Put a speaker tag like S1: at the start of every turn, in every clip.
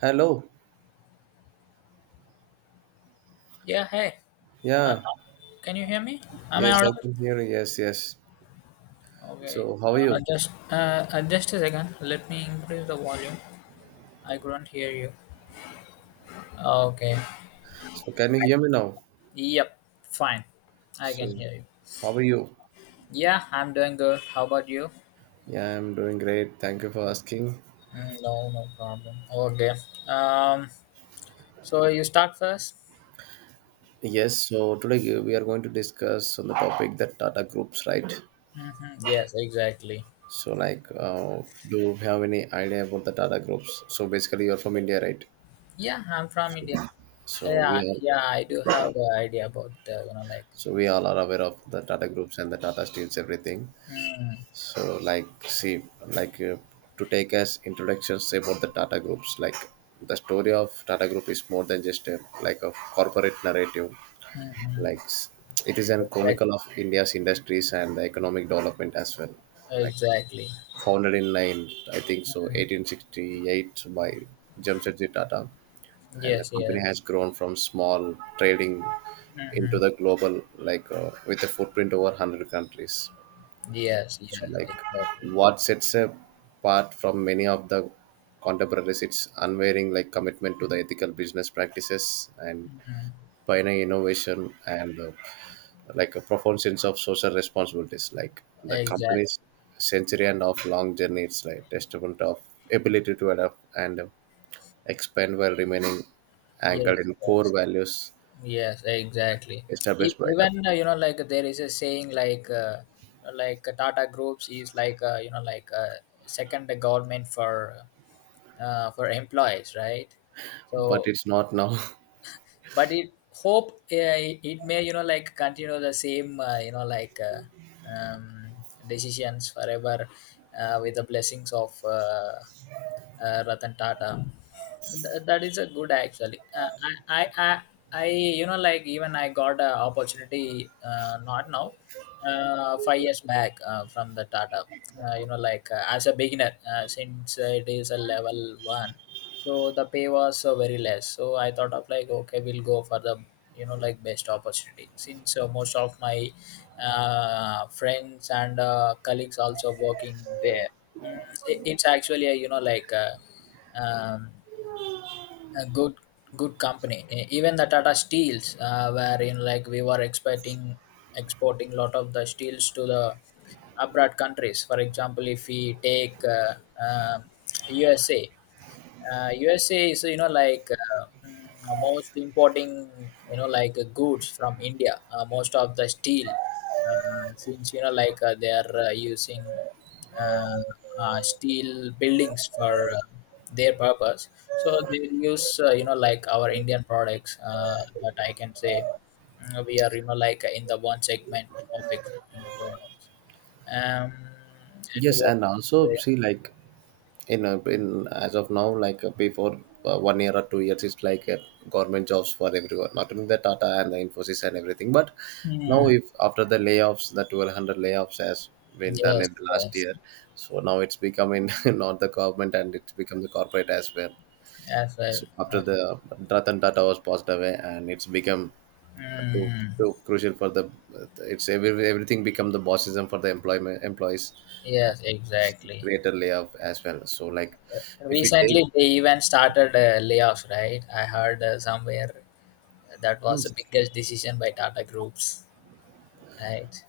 S1: Hello.
S2: Yeah, hey. Uh,
S1: Yeah.
S2: can you hear me? Am I
S1: Yes, I
S2: audible?
S1: can hear you. Yes, yes.
S2: Okay.
S1: So, how are you?
S2: Just Just a second. Let me increase the volume. I couldn't hear you. Okay.
S1: So, can you hear me now?
S2: Yep. Fine. I can
S1: So,
S2: hear you.
S1: how are you?
S2: Yeah, I'm doing good. How about you?
S1: Yeah, I'm doing great. Thank you for asking.
S2: Mm, no, no problem. Okay. Um. So you start first.
S1: Yes, so today we are going to discuss on the topic that Tata groups, right?
S2: Mm-hmm. Yes, exactly.
S1: So, like, do you have any idea about the Tata groups? So, basically, you're from India, right?
S2: Yeah, I'm from India.
S1: So,
S2: Yeah, yeah, I do have an idea about you know.
S1: so we all are aware of the Tata groups and the Tata Steels, everything.
S2: Mm,
S1: So, like, see, like, to take as introductions about the Tata Groups, like, the story of Tata Group is more than just like a corporate narrative.
S2: mm-hmm.
S1: Like, it is an
S2: Exactly.
S1: chronicle of India's industries and the economic development as well. Like,
S2: Exactly.
S1: founded in I think so, 1868 by Jamshedji Tata, and the
S2: Yes,
S1: company
S2: yes,
S1: has grown from small trading
S2: hmm,
S1: into the global, like, with a footprint over 100 countries.
S2: yes, yes,
S1: So, like,
S2: exactly,
S1: what sets apart from many of the contemporaries, it's unwavering like commitment to the ethical business practices and pioneer innovation and like a profound sense of social responsibilities. Like the
S2: exactly.
S1: company's century and of long journey, it's like testament of ability to adapt and expand while remaining anchored
S2: Yes,
S1: in core
S2: yes,
S1: values
S2: yes, exactly. E-
S1: established by the.
S2: Even uh, you know, like there is a saying like Tata Groups is like you know like second government for employees, right?
S1: But
S2: So,
S1: it's not now.
S2: but it hope it may you know like continue the same you know like um, decisions forever with the blessings of Ratan Tata. That is a good actually. I, you know, like even I got a opportunity, not now, 5 years back from the Tata. You know, like as a beginner, since it is a level one, so the pay was very less. So I thought of like, okay, we'll go for the you know like best opportunity since most of my friends and colleagues also working there. Mm, it's actually a, you know like a, um, a good company. Even the tata steels wherein like we were expecting exporting lot of the steels to the abroad countries. For example, if we take uh, usa USA is you know like most importing you know like goods from India. Most of the steel, since you know like they are using uh, steel buildings for their purpose. So they use you know like our Indian products. That I can say, mm, we are you know like in the one segment of exporting the products. Um, and
S1: Yes,
S2: what?
S1: and also see like in as of now like before 1 year or 2 years, it's like government jobs for everyone, not only the Tata and the Infosys and everything, but now,
S2: Hmm,
S1: if after the layoffs, the 1200 layoffs has been done
S2: yes,
S1: in the last
S2: yes,
S1: year, so now it's becoming not the government, and it's become the corporate as well.
S2: as well.
S1: So after
S2: Uh,
S1: the Ratan Tata was passed away, and it's become uh, too,
S2: mm,
S1: too crucial for the it's everything become the bossism for the employment employees, and
S2: yes, exactly.
S1: greater layoff as well. So like if we take.
S2: Recently, they even started layoffs, right? I heard somewhere that was the
S1: Yes.
S2: biggest decision by Tata Groups, right?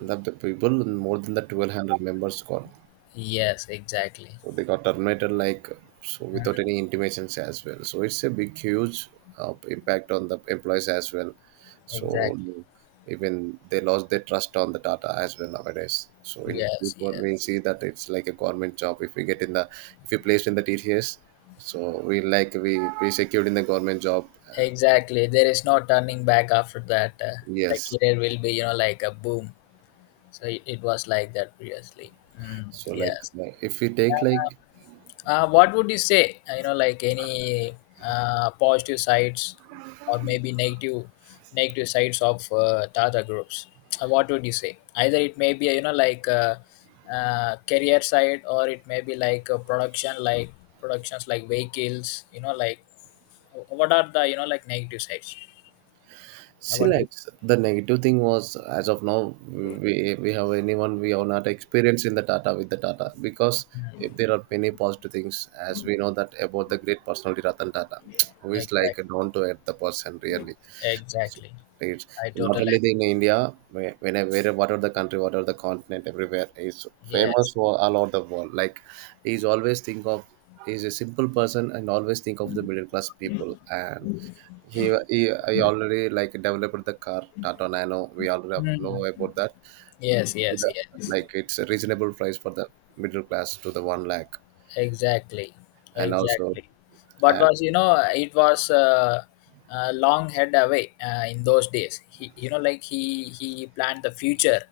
S1: That the people more than the 1200 members got,
S2: Yes, exactly.
S1: so they got terminated like, so without any intimations as well, so it's a big huge impact on the employees as well. So
S2: Exactly.
S1: even they lost their trust on the data as well nowadays, so in
S2: Yes,
S1: before we
S2: yes.
S1: see that it's like a government job, if we get in the if we placed in the tts, so we like we secured in the government job.
S2: Exactly. There is no turning back after that. The
S1: Yes.
S2: career will be, you know, like a boom. So it was like that previously. Mm,
S1: So like
S2: yes.
S1: if we take like.
S2: What would you say? You know, like any positive sides or maybe negative sides of Tata groups. What would you say? Either it may be you know like career side or it may be like productions like vehicles. You know, like what are the you know like negative sides?
S1: See,
S2: What do you.
S1: like the negative thing was, as of now, we have anyone, we have not experienced in the data with the data, because if there are many positive things as we know that about the great personality Ratan Tata, who is like
S2: Exactly,
S1: a down to earth the person really.
S2: exactly?
S1: It's
S2: I
S1: not
S2: totally
S1: only the, in India, whatever the country, whatever the continent, everywhere is famous
S2: yes.
S1: for all over the world. Like, he's always think of he's a simple person and always think of the middle class people, and he I already like developed the car Tata Nano. We already have- know
S2: Hmm.
S1: about that.
S2: Yes,
S1: To
S2: yes,
S1: the,
S2: yes.
S1: like it's a reasonable price for the middle class to the one lakh,
S2: Exactly,
S1: and also
S2: exactly. But
S1: and
S2: was you know it was long head away in those days. He you know like he planned the future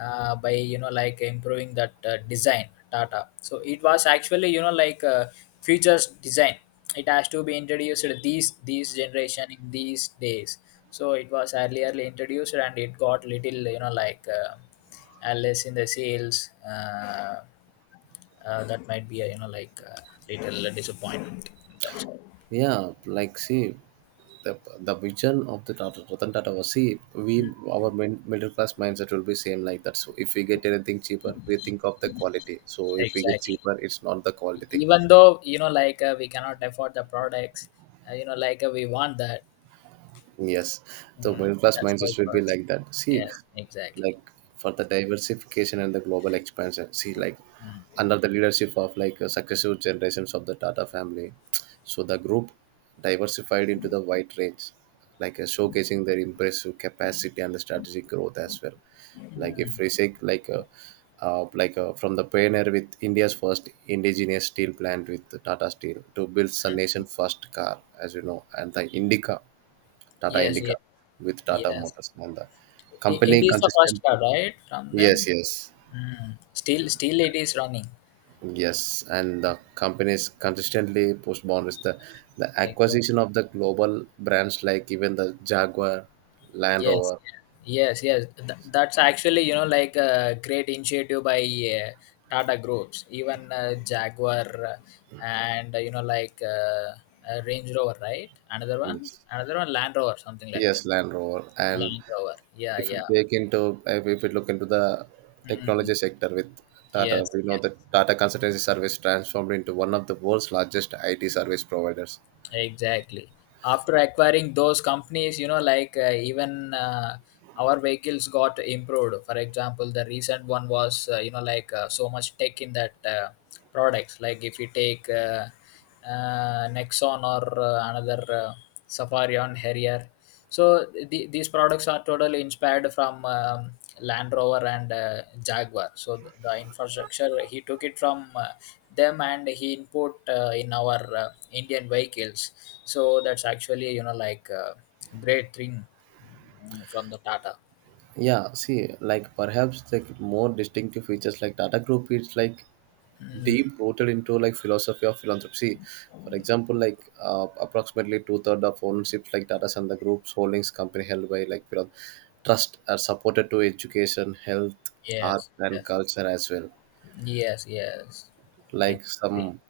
S2: by you know like improving that design Tata. So it was actually you know like futures design. It has to be introduced these generation in these days. So it was earlierly introduced and it got little you know like less in the sales. That might be a you know like a little disappointment, that's all.
S1: yeah, like see, the vision of the Tata Ratan Tata was, see, we our middle class mindset will be same like that. So if we get anything cheaper, we think of the quality. So if we get
S2: Exactly,
S1: cheaper, it's not the quality thing.
S2: even though you know like we cannot afford the products, you know like we want that.
S1: Yes, the
S2: Mm,
S1: middle class
S2: that's how
S1: mindset
S2: it
S1: will be
S2: works,
S1: like that. See,
S2: yes, exactly.
S1: like for the diversification and the global expansion, see, like
S2: Mm,
S1: under the leadership of like successive generations of the Tata family, so the group diversified into the wide range, like showcasing their impressive capacity and the strategic growth as well. Like if we say like from the pioneer with India's first indigenous steel plant with the Tata Steel to build the nation's first car, as you know, and the Indica, Tata
S2: yes,
S1: Indica
S2: yes,
S1: with Tata
S2: yes.
S1: Motors. And the
S2: it,
S1: company
S2: it is the first
S1: consistently.
S2: card right from
S1: Yes,
S2: them.
S1: yes,
S2: Mm, still it is running.
S1: yes. And the companies consistently push boundaries. The
S2: Exactly.
S1: acquisition of the global brands, like even the Jaguar, Land
S2: Yes,
S1: Rover.
S2: yes, yes. That's actually, you know, like a great initiative by Tata Groups, even Jaguar and, you know, like Range Rover, right? Another one?
S1: Yes,
S2: Another one, Land Rover, something like that.
S1: yes, Land Rover. And
S2: Land Rover. Yeah,
S1: if you
S2: yeah.
S1: take into, if you look into the
S2: Hmm.
S1: technology sector with Tata,
S2: Yes,
S1: we know that Tata Consultancy Service transformed into one of the world's largest IT service providers.
S2: exactly. After acquiring those companies, you know, like even our vehicles got improved. For example, the recent one was, you know, like so much tech in that products. Like if you take Nexon or another Safari on Harrier, so the, these products are totally inspired from Land Rover and Jaguar. So the infrastructure he took it from them and he input in our Indian vehicles. So that's actually you know like great thing, mm, from the Tata.
S1: Yeah, see, like perhaps like more distinctive features, like Tata Group is like
S2: Mm,
S1: deep rooted into like philosophy of philanthropy. For example, like approximately two-thirds of ownerships, like data center groups holdings company held by like trust are supported to education, health, art,
S2: yes,
S1: and
S2: yes,
S1: culture as well,
S2: yes, yes.
S1: like
S2: Exactly.
S1: some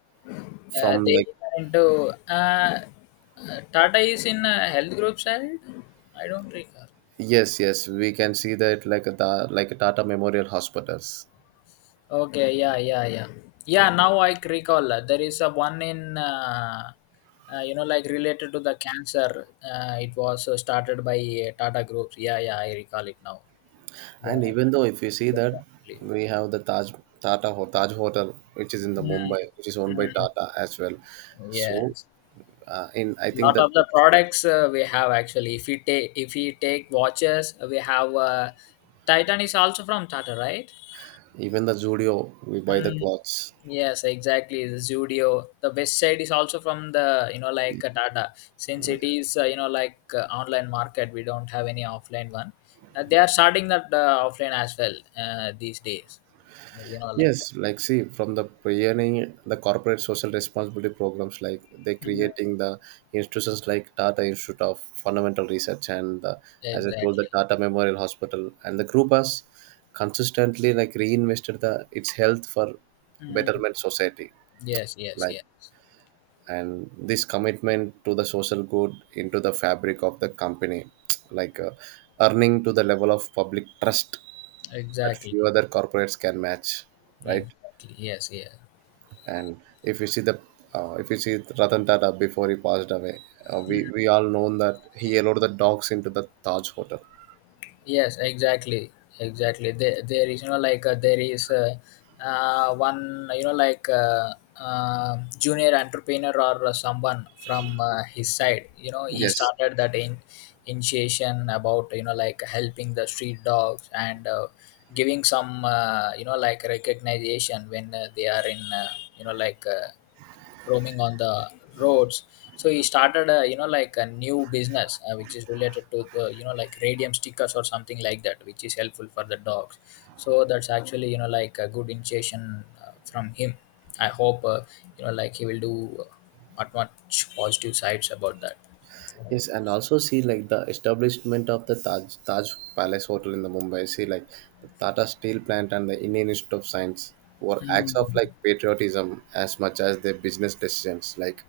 S1: from
S2: They
S1: like.
S2: are into Tata is in health group side. I don't recall.
S1: Yes, yes, we can see that, like the like Tata Memorial Hospitals.
S2: Okay, yeah, yeah, yeah. Yeah, now I recall there is a one in you know like related to the cancer. It was started by Tata Groups. Yeah, yeah, I recall it now.
S1: And
S2: Yeah,
S1: even though if you see that, we have the Taj Taj Hotel, which is in the
S2: Mm,
S1: Mumbai, which is owned by
S2: mm,
S1: Tata as well. So,
S2: yes,
S1: in I think
S2: lot
S1: that
S2: of the products we have actually. If we take, if we take watches, we have Titan is also from Tata, right?
S1: even the studio, we buy the
S2: Mm,
S1: clothes.
S2: yes, exactly. The Zudio. The best side is also from the you know like Tata. Since it is you know like online market, we don't have any offline one. They are starting that offline as well these days. You know like,
S1: Yes, like see, from the pioneering the corporate social responsibility programs, like they
S2: mm,
S1: creating the institutions like Tata Institute of Fundamental Research and the, as I told,
S2: exactly.
S1: the Tata Memorial Hospital, and the group has consistently like reinvested the its health for
S2: Mm,
S1: betterment society,
S2: yes, yes,
S1: like
S2: yes.
S1: and this commitment to the social good into the fabric of the company, like earning to the level of public trust that
S2: Exactly.
S1: few other corporates can match, right?
S2: Exactly. Yes, yes.
S1: And if you see the if you see Ratan Tata before he passed away, we all known that he allowed the dogs into the Taj Hotel.
S2: Yes, exactly, exactly. There is you know like there is one you know like junior entrepreneur or someone from his side. You know he
S1: Yes,
S2: started that in initiation about you know like helping the street dogs and giving some you know like recognition when they are in you know like. Uh, roaming on the roads. So he started a you know like a new business which is related to you know like radium stickers or something like that, which is helpful for the dogs. So that's actually you know like a good initiation from him. I hope you know like he will do not much positive sides about that.
S1: yes, and also see like the establishment of the Taj Palace Hotel in the Mumbai. See, like the Tata Steel Plant and the Indian Institute of Science were acts
S2: Mm.
S1: of like patriotism as much as their business decisions. Like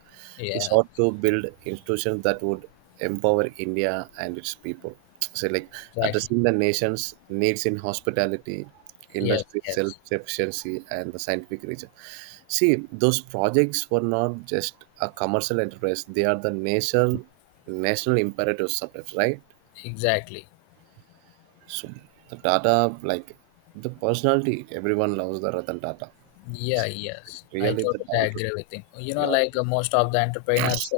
S1: he
S2: Yeah,
S1: sought to build institutions that would empower India and its people. So like,
S2: exactly.
S1: addressing the nation's needs in hospitality,
S2: Yes,
S1: industry
S2: yes,
S1: self-sufficiency, and the scientific research. See, those projects were not just a commercial enterprise; they are the national imperative sometimes, right?
S2: exactly.
S1: So the Tata, like the personality, everyone loves the Ratan Tata.
S2: Yeah, yes, I
S1: Really, the
S2: totally
S1: down to
S2: agree with him. You
S1: he.
S2: know, like most of the entrepreneurs,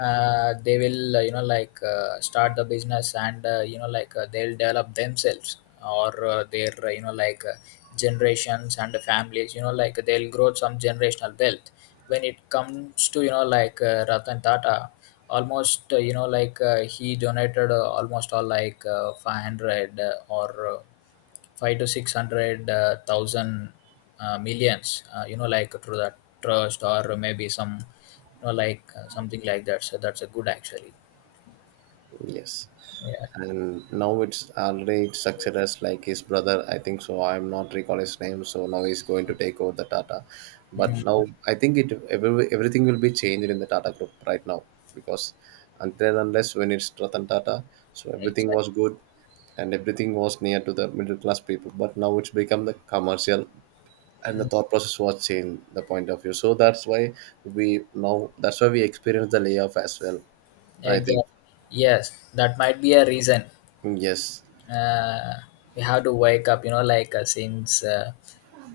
S2: they will, you know, like start the business and, you know, like they'll develop themselves or their, you know, like generations and the families, you know, like they'll grow some generational wealth. When it comes to, you know, like Ratan Tata, almost, you know, like he donated almost all like 500 or five to six hundred thousand millions, you know like through that trust or maybe some you know like something like that. So that's a good actually,
S1: Yes.
S2: yeah.
S1: And now it's already succeeded as like his brother, I think so. I'm not recall his name, so now he's going to take over the Tata. But
S2: Mm,
S1: now I think it everything will be changed in the Tata group right now, because until and unless when it's Ratan Tata, so everything
S2: exactly.
S1: was good, and everything was near to the middle class people. But now it's become the commercial, and the
S2: Mm,
S1: thought process was changed, the point of view. So that's why we now that's why we experience the layoff as well. I
S2: exactly,
S1: think.
S2: yes, that might be a reason.
S1: Yes.
S2: uh, we have to wake up you know like since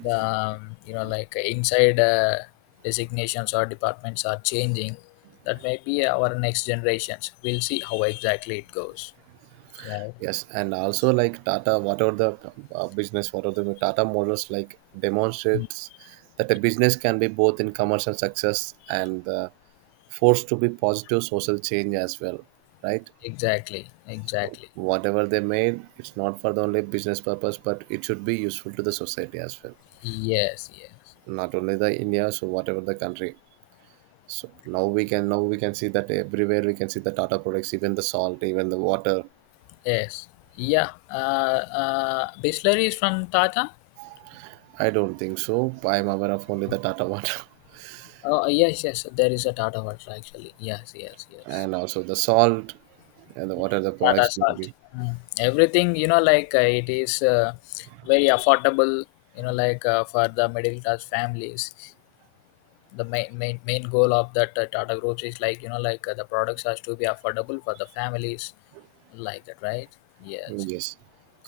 S2: the you know like inside designations or departments are changing. That may be our next generations, we'll see how exactly it goes, right?
S1: Yes, and also like Tata, whatever the business, whatever the Tata models like demonstrates that a business can be both in commercial success and forced to be positive social change as well, right?
S2: Exactly,
S1: So
S2: exactly.
S1: whatever they made, it's not for the only business purpose, but it should be useful to the society as well.
S2: Yes, yes,
S1: Not only the India, so whatever the country. So now we can see that everywhere we can see the Tata products, even the salt, even the water.
S2: yes. Yeah, Bisleri is from Tata.
S1: I don't think so. I'm aware of only the Tata water.
S2: Oh, yes, yes, there is a Tata Water actually. Yes, yes, yes.
S1: And also the salt, and what are the
S2: Tata
S1: products
S2: Salt.
S1: maybe.
S2: Mm. Everything, you know, like it is very affordable, you know, like for the middle class families. The main goal of that Tata Group is like, you know, like the products has to be affordable for the families, like that, right? Yes,
S1: Yes,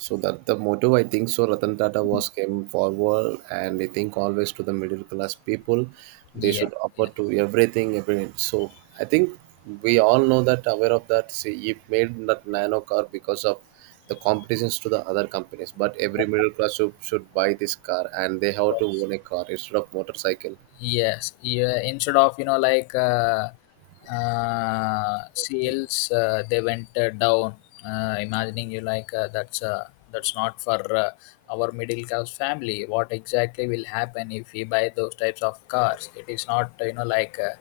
S1: so that the motto, I think so, Ratan Tata was came forward, and I think always to the middle class people, they
S2: yeah,
S1: should offer
S2: yes,
S1: to everything every, so I think we all know that aware of that. See, he made that Nano car because of the competitions to the other companies, but every middle class should buy this car, and they have to
S2: yes.
S1: own a car instead of motorcycle.
S2: Yes, yeah. Instead of you know like sales, they went down. Imagining you like that's not for our middle class family. What exactly will happen if we buy those types of cars? It is not you know like uh,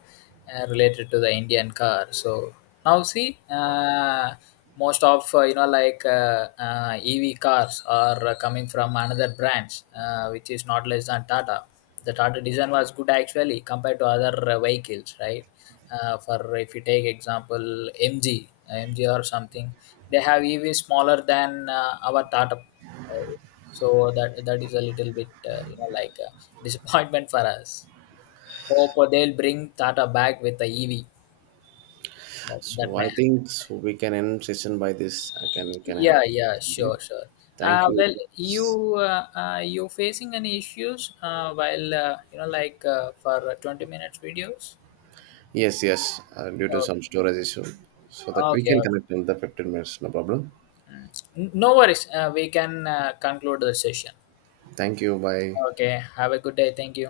S2: uh, related to the Indian car. So now see, most of you know like EV cars are coming from another brands, which is not less than Tata. The Tata design was good actually compared to other vehicles, right? For if you take example MG, MG or something, they have EV smaller than our Tata, right? So that, that is a little bit you know like a disappointment for us. Hope they'll bring Tata back with the EV. That, that
S1: So
S2: may,
S1: I think so we can end session by this. I can we can have.
S2: yeah, yeah,
S1: Okay.
S2: sure, sure.
S1: Thank you.
S2: Well, you you facing any issues while you know like for 20 minutes videos?
S1: Yes, yes. Due to some storage issue, so that we
S2: Okay.
S1: can connect in the 15 minutes. No problem.
S2: Okay. No worries. We can conclude the session.
S1: Thank you. Bye.
S2: Okay. Have a good day. Thank you.